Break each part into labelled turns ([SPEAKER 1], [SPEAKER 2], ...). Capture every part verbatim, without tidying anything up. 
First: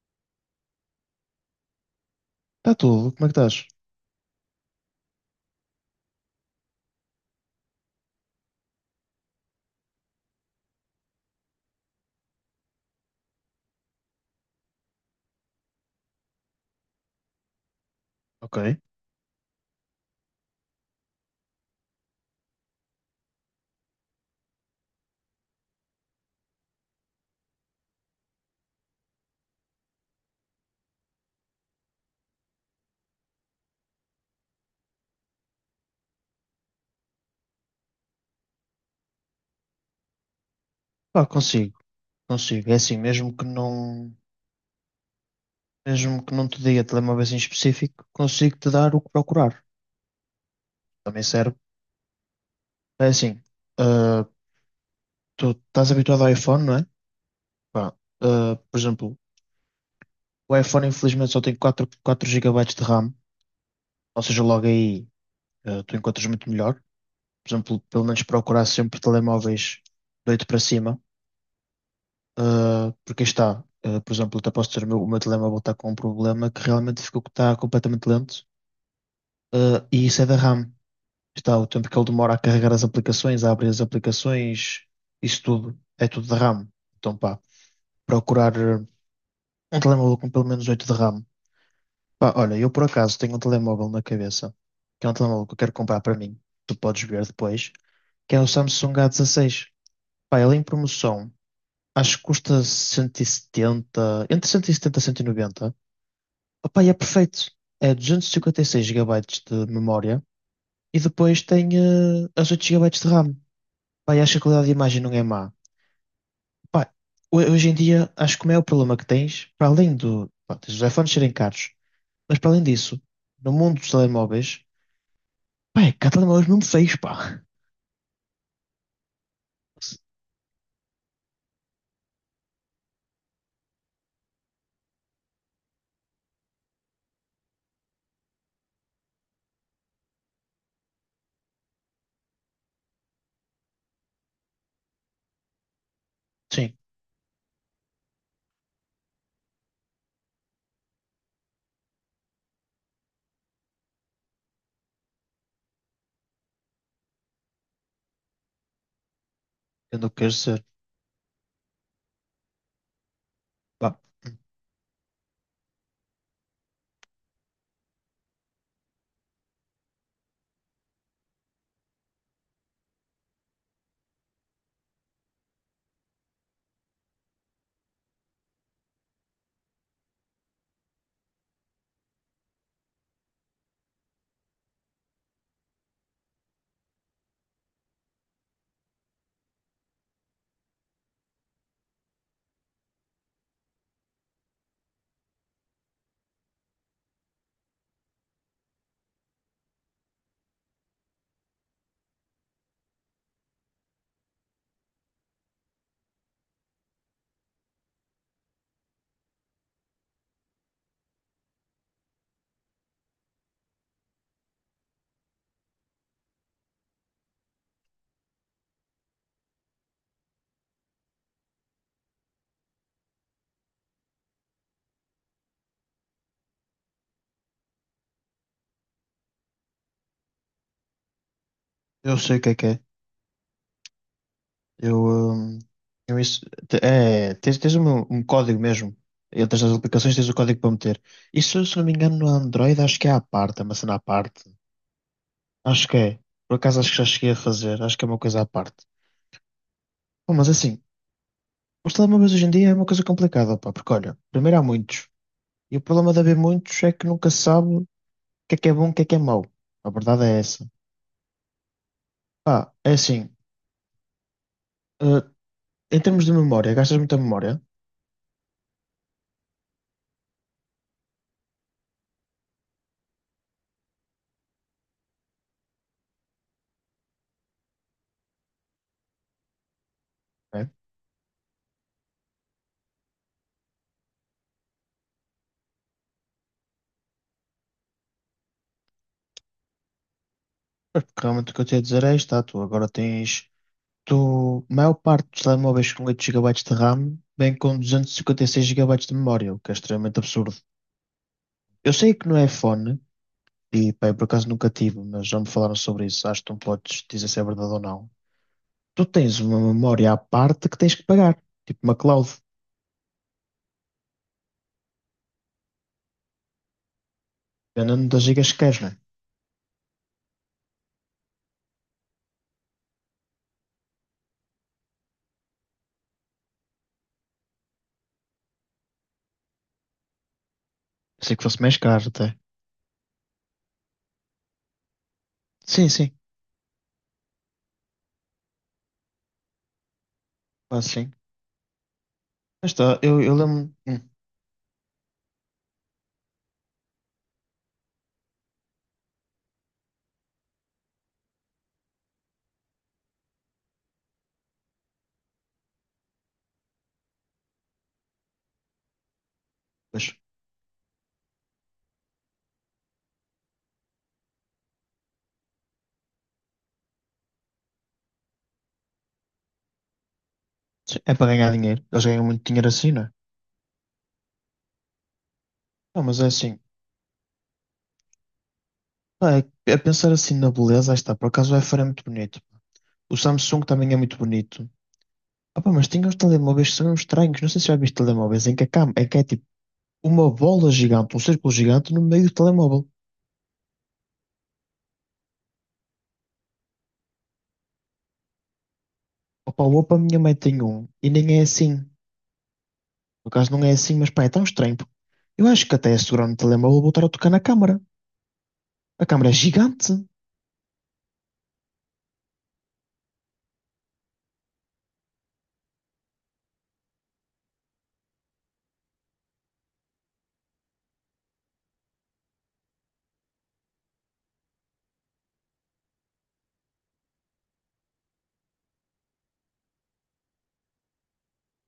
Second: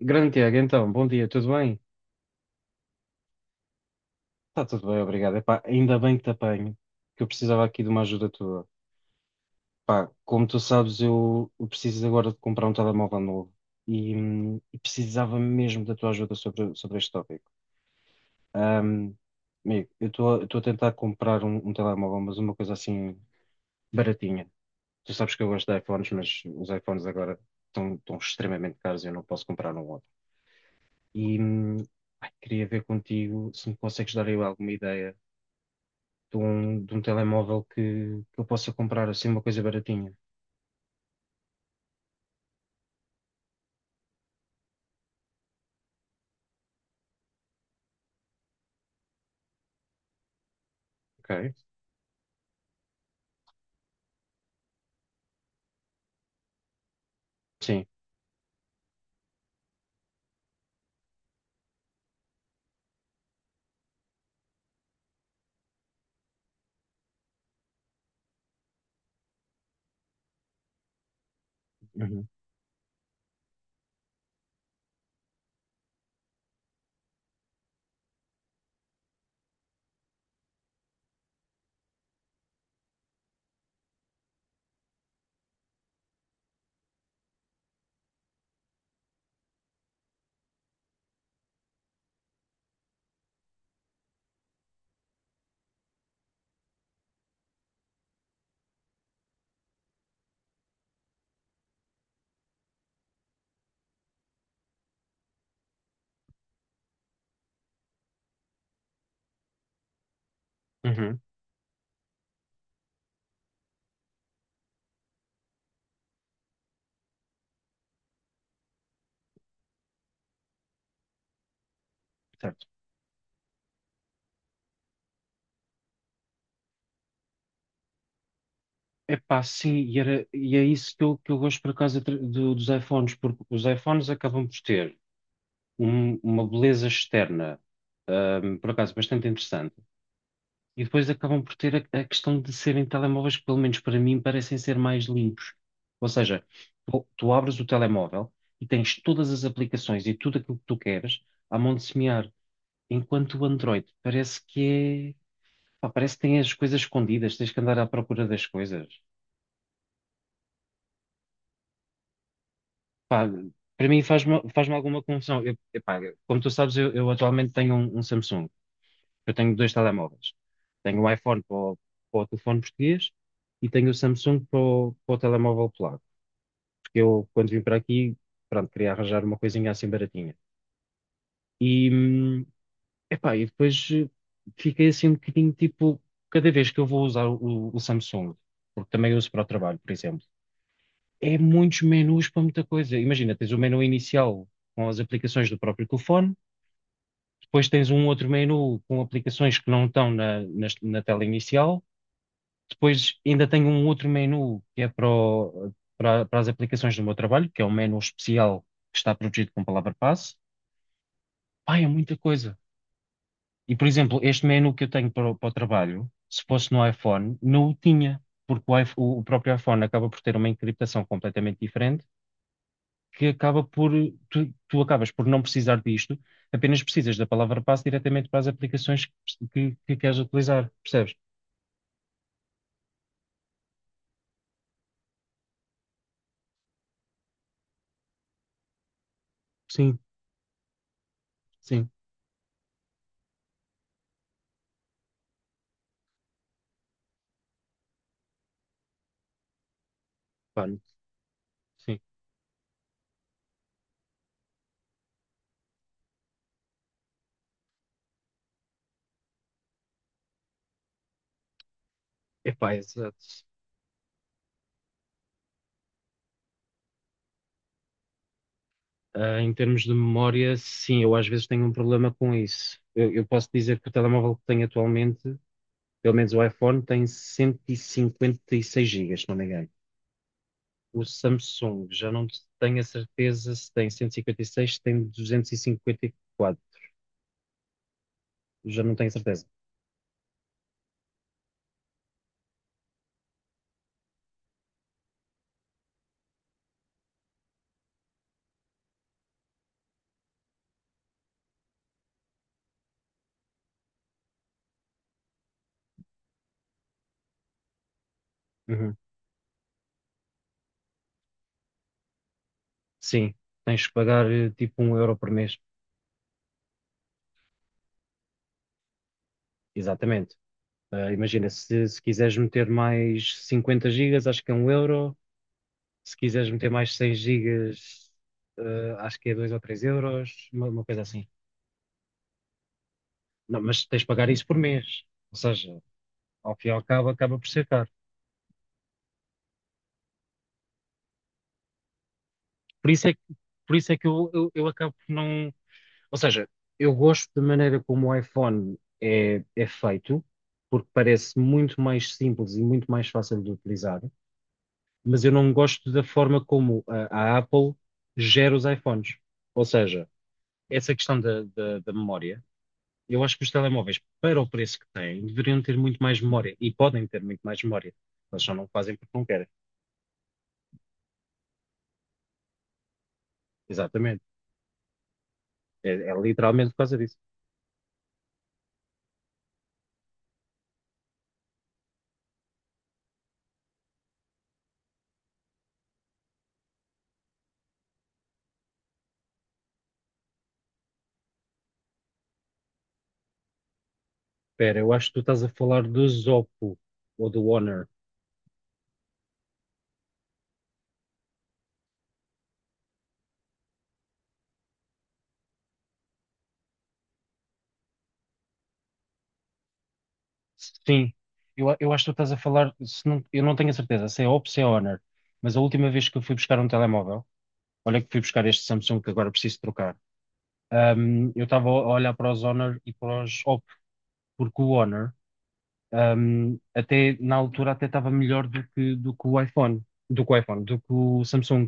[SPEAKER 1] Grande Tiago, então, bom dia, tudo bem?
[SPEAKER 2] Está tudo, como é que estás?
[SPEAKER 1] Está tudo bem, obrigado. Epá, ainda bem que te apanho, que eu precisava aqui de uma ajuda tua. Pá, como tu sabes, eu, eu preciso agora de comprar um telemóvel novo e, hum, e precisava mesmo da tua ajuda sobre, sobre este tópico.
[SPEAKER 2] Ok.
[SPEAKER 1] Ahm, amigo, eu estou a estou a tentar comprar um, um telemóvel, mas uma coisa assim baratinha. Tu sabes que eu gosto de iPhones, mas os iPhones agora estão, estão extremamente caros e eu não posso comprar um outro. E hum, ai, queria ver contigo se me consegues dar aí alguma ideia de um, de um telemóvel que, que eu possa comprar assim uma coisa baratinha.
[SPEAKER 2] Pá, consigo, consigo. É assim, mesmo que não, mesmo que não te diga telemóveis em específico, consigo te dar o que procurar. Também
[SPEAKER 1] Ok.
[SPEAKER 2] serve. É assim, ah, tu estás habituado ao iPhone, não é?
[SPEAKER 1] Sim.
[SPEAKER 2] Pá, ah, por exemplo, o iPhone infelizmente só tem quatro quatro gigabytes de RAM, ou seja, logo aí ah, tu encontras muito melhor. Por exemplo, pelo menos procurar sempre telemóveis de oito para cima.
[SPEAKER 1] Uhum.
[SPEAKER 2] Uh, porque aí está, Uh, por exemplo, até posso dizer, o meu, o meu telemóvel está com um problema que realmente ficou que está completamente lento. Uh, e isso é da RAM. Está o tempo que ele demora a carregar as aplicações, a abrir as aplicações, isso tudo, é tudo da RAM. Então, pá, procurar uh, um telemóvel com pelo menos oito de RAM. Pá, olha, eu por acaso tenho um telemóvel na cabeça, que é um telemóvel que eu quero comprar para mim, tu podes ver depois, que é o Samsung A dezasseis. Pá, ele é em promoção, acho que custa cento e setenta entre cento e setenta e setenta e cento e noventa. Opa, e é perfeito. É duzentos e cinquenta e seis gigabytes de memória e
[SPEAKER 1] Uhum.
[SPEAKER 2] depois tem eh, as oito gigabytes de RAM. Pá, e acho que a qualidade de imagem não é má. Pá, ho- hoje em dia, acho que o maior problema que tens, para além do, pá, tens os iPhones serem caros, mas para além
[SPEAKER 1] Certo.
[SPEAKER 2] disso, no mundo dos telemóveis, pá, é que há telemóveis mesmo feios, pá.
[SPEAKER 1] Epá, sim, e, era, e é isso que eu, que eu gosto por acaso de- do- dos iPhones, porque os iPhones acabam por ter um- uma beleza externa, ahm, por acaso bastante interessante, e depois acabam por ter a, a questão de serem telemóveis que, pelo menos para mim, parecem ser mais limpos. Ou seja,
[SPEAKER 2] Sim,
[SPEAKER 1] tu, tu abres o telemóvel e tens todas as aplicações e tudo aquilo que tu queres à mão de semear. Enquanto o Android parece que é. Pá, parece que tem as coisas escondidas, tens que andar à procura das coisas.
[SPEAKER 2] eu não quero ser.
[SPEAKER 1] Pá, para
[SPEAKER 2] Pá,
[SPEAKER 1] mim faz-me faz-me alguma confusão. Eu- epá, como tu sabes, eu, eu atualmente tenho um, um Samsung. Eu tenho dois telemóveis. Tenho o iPhone para o, para o telefone português e tenho o Samsung para o, para o telemóvel polaco. Porque eu, quando vim para aqui, pronto, queria arranjar uma coisinha assim baratinha. E, hum, epá, e depois eh, fiquei assim um bocadinho tipo, cada vez que eu vou usar o, o Samsung, porque também uso para o trabalho, por exemplo, é muitos menus para muita coisa. Imagina, tens o menu inicial com as aplicações do próprio telefone, depois tens um outro menu com aplicações que não estão na, nas- na tela inicial, depois ainda tenho um outro menu que é para, o- para, para as aplicações do meu trabalho, que é um menu especial que está protegido com palavra-passe. Pá, é muita coisa. E, por exemplo, este menu que eu tenho para, o para o trabalho, se fosse no iPhone, não o tinha, porque o, iPh- o- o próprio iPhone acaba por ter uma encriptação completamente diferente, que acaba por, tu, tu acabas por não precisar disto, apenas precisas da palavra passe diretamente para as aplicações que, que- que queres utilizar, percebes?
[SPEAKER 2] eu sei o que é que é. Eu, hum, eu isso, te- é, tens, tens um, um código mesmo. Entras nas
[SPEAKER 1] Sim,
[SPEAKER 2] aplicações, tens o código para meter. Isso, se não
[SPEAKER 1] sim,
[SPEAKER 2] me engano, no Android, acho que é à parte, é uma cena à parte. Acho que é. Por acaso, acho que já cheguei a fazer. Acho que é uma coisa à parte. Bom, mas
[SPEAKER 1] pá,
[SPEAKER 2] assim, os
[SPEAKER 1] sim.
[SPEAKER 2] telemóveis hoje em dia é uma coisa complicada, pá, porque olha, primeiro há muitos. E o problema de haver muitos é que nunca se sabe o que é que é bom e o que é que é mau. A verdade é essa. Pá,
[SPEAKER 1] Epá,
[SPEAKER 2] é
[SPEAKER 1] exato.
[SPEAKER 2] assim, eh, em termos de memória, gastas muita memória,
[SPEAKER 1] Ah, em termos de memória, sim, eu às vezes tenho um problema com isso. Eu, eu posso dizer que o telemóvel que tenho atualmente pelo menos o iPhone tem cento e cinquenta e seis gigas, se não me engano.
[SPEAKER 2] né?
[SPEAKER 1] O Samsung, já não tenho a certeza se tem cento e cinquenta e seis, se tem duzentos e cinquenta e quatro. Já não tenho certeza.
[SPEAKER 2] Mas porque realmente o que eu te ia dizer é isto, tá, tu agora tens. Tu a maior parte dos telemóveis com oito gigabytes de RAM vem com duzentos e cinquenta e seis gigabytes de memória, o que é extremamente absurdo. Eu sei que não é fone, e pá, eu por acaso nunca tive, mas já me falaram sobre isso. Acho que não podes dizer se é verdade ou não.
[SPEAKER 1] Uhum.
[SPEAKER 2] Tu tens uma memória à parte que tens que pagar, tipo uma cloud,
[SPEAKER 1] Sim, tens que pagar eh, tipo um euro por mês.
[SPEAKER 2] dependendo das gigas que queres, né?
[SPEAKER 1] Exatamente. Ah, imagina, se, se quiseres meter mais cinquenta gigas, acho que é um euro. Se quiseres meter mais cem gigas, ah, acho que é dois ou três euros, uma, uma coisa assim.
[SPEAKER 2] Pensei que fosse mais caro até.
[SPEAKER 1] Não, mas tens de pagar isso por mês. Ou seja,
[SPEAKER 2] Sim, sim,
[SPEAKER 1] ao fim e ao cabo, acaba por ser caro.
[SPEAKER 2] quase sim. Mas
[SPEAKER 1] Por
[SPEAKER 2] tá,
[SPEAKER 1] isso é que,
[SPEAKER 2] eu, eu lembro.
[SPEAKER 1] por isso é
[SPEAKER 2] Hum,
[SPEAKER 1] que eu, eu, eu acabo por não. Ou seja, eu gosto da maneira como o iPhone é, é feito, porque parece muito mais simples e muito mais fácil de utilizar, mas eu não gosto da forma como a, a Apple gera os iPhones. Ou seja,
[SPEAKER 2] pois,
[SPEAKER 1] essa questão da, da, da memória, eu acho que os telemóveis, para o preço que têm, deveriam ter muito mais memória e podem ter muito mais memória. Mas só não fazem porque não querem.
[SPEAKER 2] sim, é para ganhar dinheiro. Eles ganham muito dinheiro assim, não é?
[SPEAKER 1] Exatamente. É,
[SPEAKER 2] Não,
[SPEAKER 1] é
[SPEAKER 2] mas é assim.
[SPEAKER 1] literalmente por causa disso.
[SPEAKER 2] Pá, é- a pensar assim na beleza, aí está, por acaso o iPhone é muito bonito. O Samsung também é muito bonito. Opa, mas tem uns telemóveis que são uns estranhos. Não sei se já viste telemóveis em que, a cam- em que é tipo uma bola gigante, um círculo gigante no meio do telemóvel.
[SPEAKER 1] Espera, eu acho que tu estás a falar do Zoppo ou do Honor.
[SPEAKER 2] Opa, o Oppo, a minha mãe tem um e nem é assim. No caso, não é assim, mas pá, é tão estranho. Porque eu acho que até a segurar no telemóvel vou estar a tocar na câmara. A câmara é gigante,
[SPEAKER 1] Sim, eu, a- eu acho que tu estás a falar. Se não- eu não tenho a certeza se é Oppo, se é Honor, mas a última vez que eu fui buscar um telemóvel, olha que fui buscar este Samsung que agora preciso trocar, ahm, eu estava a olhar para os Honor e para os Oppo, porque o Honor, ahm, até na altura, até estava melhor do que, do que o iPhone, do que o iPhone, do que o Samsung.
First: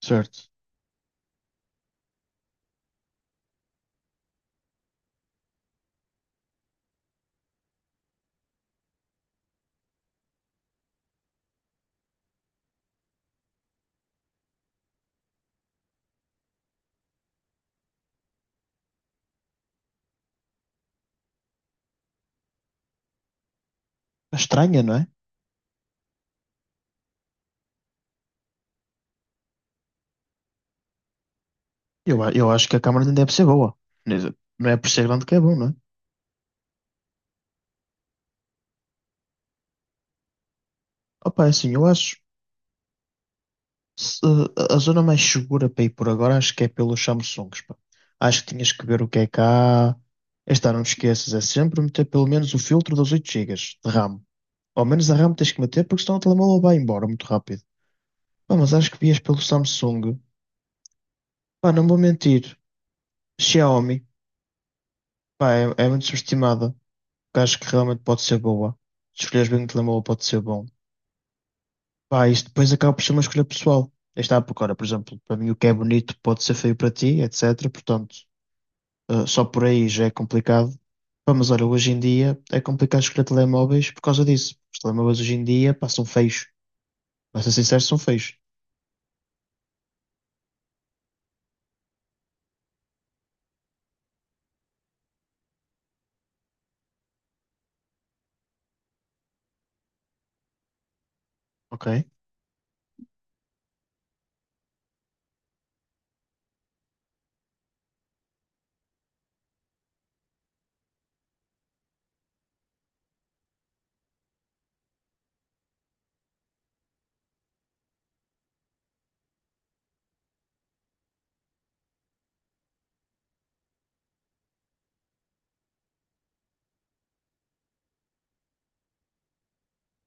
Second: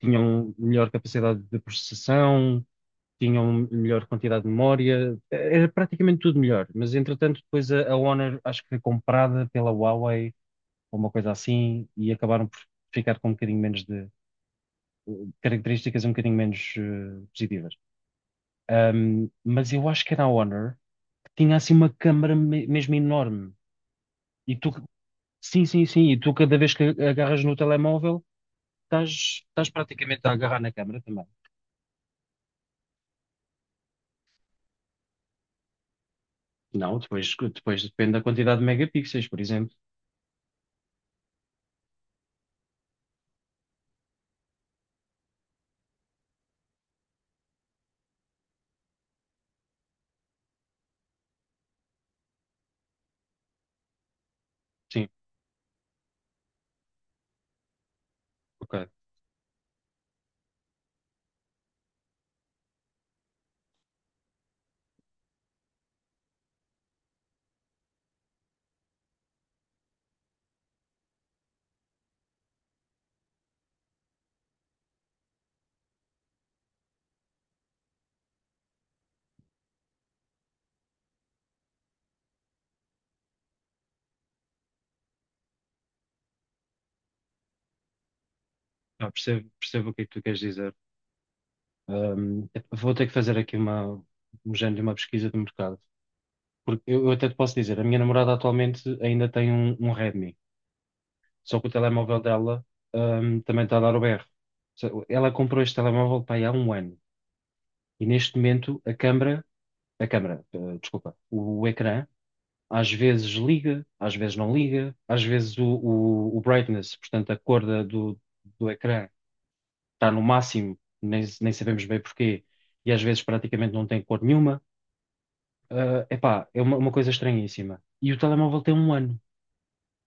[SPEAKER 2] certo?
[SPEAKER 1] Tinham melhor capacidade de processação, tinham melhor quantidade de memória, era praticamente tudo melhor, mas entretanto depois a, a Honor acho que foi comprada pela Huawei ou uma coisa assim e acabaram por ficar com um bocadinho menos de características um bocadinho menos eh, positivas. Ahm, mas eu acho que era a Honor que tinha assim uma câmara me- mesmo enorme
[SPEAKER 2] É
[SPEAKER 1] e tu,
[SPEAKER 2] estranha, não é?
[SPEAKER 1] sim, sim, sim, e tu cada vez que agarras no telemóvel estás, estás praticamente a agarrar na câmara também.
[SPEAKER 2] Eu, a- eu acho que a câmara nem deve ser boa. Quer dizer, não é por ser grande que é bom, não é?
[SPEAKER 1] Não, depois, depois depende da quantidade de megapixels, por exemplo.
[SPEAKER 2] Opa, é assim, eu acho. Se- a zona mais segura para ir por agora acho que é pelos Samsungs, pá. Acho que tinhas que ver o que é cá. Esta não te esqueças, é sempre meter pelo menos o filtro dos oito gigas de RAM. Ao
[SPEAKER 1] Sim,
[SPEAKER 2] menos a RAM tens que meter porque senão o telemóvel vai embora muito rápido. Pá, mas
[SPEAKER 1] ok.
[SPEAKER 2] acho que vias pelo Samsung. Pá, não vou mentir. Xiaomi, pá, é, é muito subestimada. Porque acho que realmente pode ser boa. Se escolheres bem o telemóvel pode ser bom. Pá, isto depois acaba por ser uma escolha pessoal. Aí está, porque, ora, por exemplo, para mim o que é bonito pode ser feio para ti, et cetera. Portanto. Uh, só por aí já é complicado. Pá, mas olha, hoje em dia é complicado escolher telemóveis por causa disso. Os telemóveis hoje em dia passam feios. Para ser sincero, são feios.
[SPEAKER 1] Ah, percebo, percebo o que é que tu queres dizer. Ahm, vou ter que fazer aqui uma, um género de uma pesquisa de mercado. Porque eu, eu até te posso dizer, a minha namorada atualmente ainda tem um, um Redmi, só que o
[SPEAKER 2] Ok?
[SPEAKER 1] telemóvel dela, ahm, também está a dar o berro. Ou seja, ela comprou este telemóvel para aí há um ano e neste momento a câmara, a câmara, eh, desculpa, o ecrã às vezes liga, às vezes não liga, às vezes o, o- o brightness, portanto a cor da- do do ecrã está no máximo, nem, nem sabemos bem porquê, e às vezes praticamente não tem cor nenhuma. Ah, epá, é uma, uma coisa estranhíssima. E o telemóvel tem um ano.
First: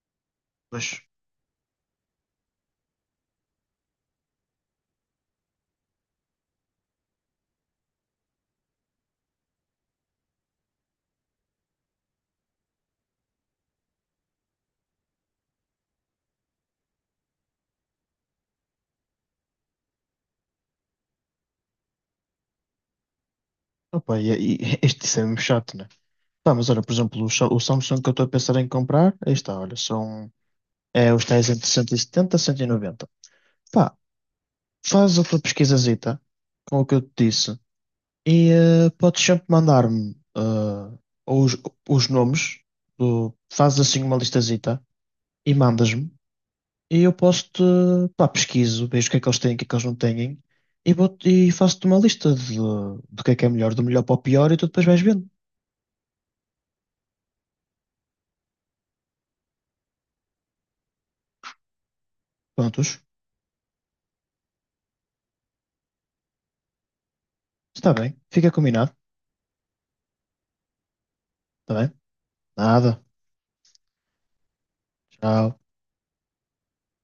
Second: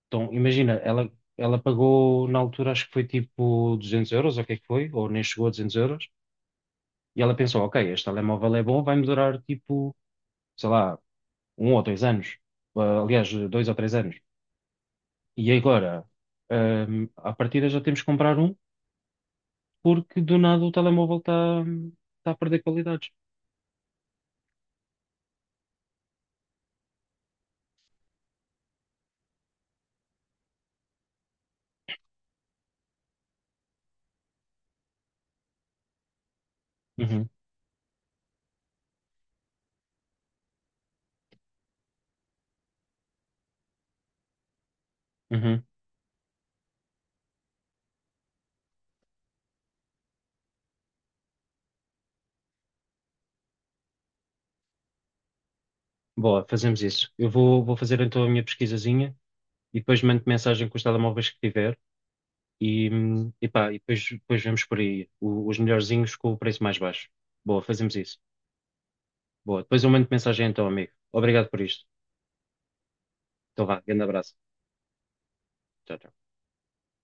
[SPEAKER 1] Então, imagina,
[SPEAKER 2] Mas,
[SPEAKER 1] ela, ela pagou na altura, acho que foi tipo duzentos euros, ou o que é que foi, ou nem chegou a duzentos euros, e ela pensou, ok, este telemóvel é bom, vai-me durar tipo, sei lá, um ou dois anos. Ah, aliás, dois ou três anos. E agora, a à partida já temos que comprar um, porque do nada o telemóvel está tá tá a perder qualidades.
[SPEAKER 2] opa, e, e este isso é mesmo chato, né? Pá, mas olha, por exemplo, o, Sa- o Samsung que eu estou a pensar em comprar, aí está, olha, são é, os tais entre cento e setenta, e cento e noventa. Pá, faz a tua pesquisazita com o que eu te
[SPEAKER 1] Uhum,
[SPEAKER 2] disse e eh, podes sempre mandar-me eh, os, os nomes, do, fazes assim uma listazita e
[SPEAKER 1] uhum.
[SPEAKER 2] mandas-me e eu posso-te, pá, pesquiso, vejo o que é que eles têm, o que é que eles não têm e, vou e faço-te uma lista de, do que é que é melhor, do melhor para o pior e tu depois vais vendo.
[SPEAKER 1] Boa, fazemos isso. Eu vou, vou fazer então a minha pesquisazinha e depois mando mensagem com os telemóveis que tiver e,
[SPEAKER 2] Prontos,
[SPEAKER 1] hum, e pá, e depois, depois vemos por aí o- os melhorzinhos com o preço mais baixo. Boa,
[SPEAKER 2] está
[SPEAKER 1] fazemos isso.
[SPEAKER 2] bem, fica combinado,
[SPEAKER 1] Boa, depois eu mando mensagem então, amigo. Obrigado por
[SPEAKER 2] está
[SPEAKER 1] isto.
[SPEAKER 2] bem? Nada,
[SPEAKER 1] Então vá, grande abraço.
[SPEAKER 2] tchau.
[SPEAKER 1] Tchau, tchau.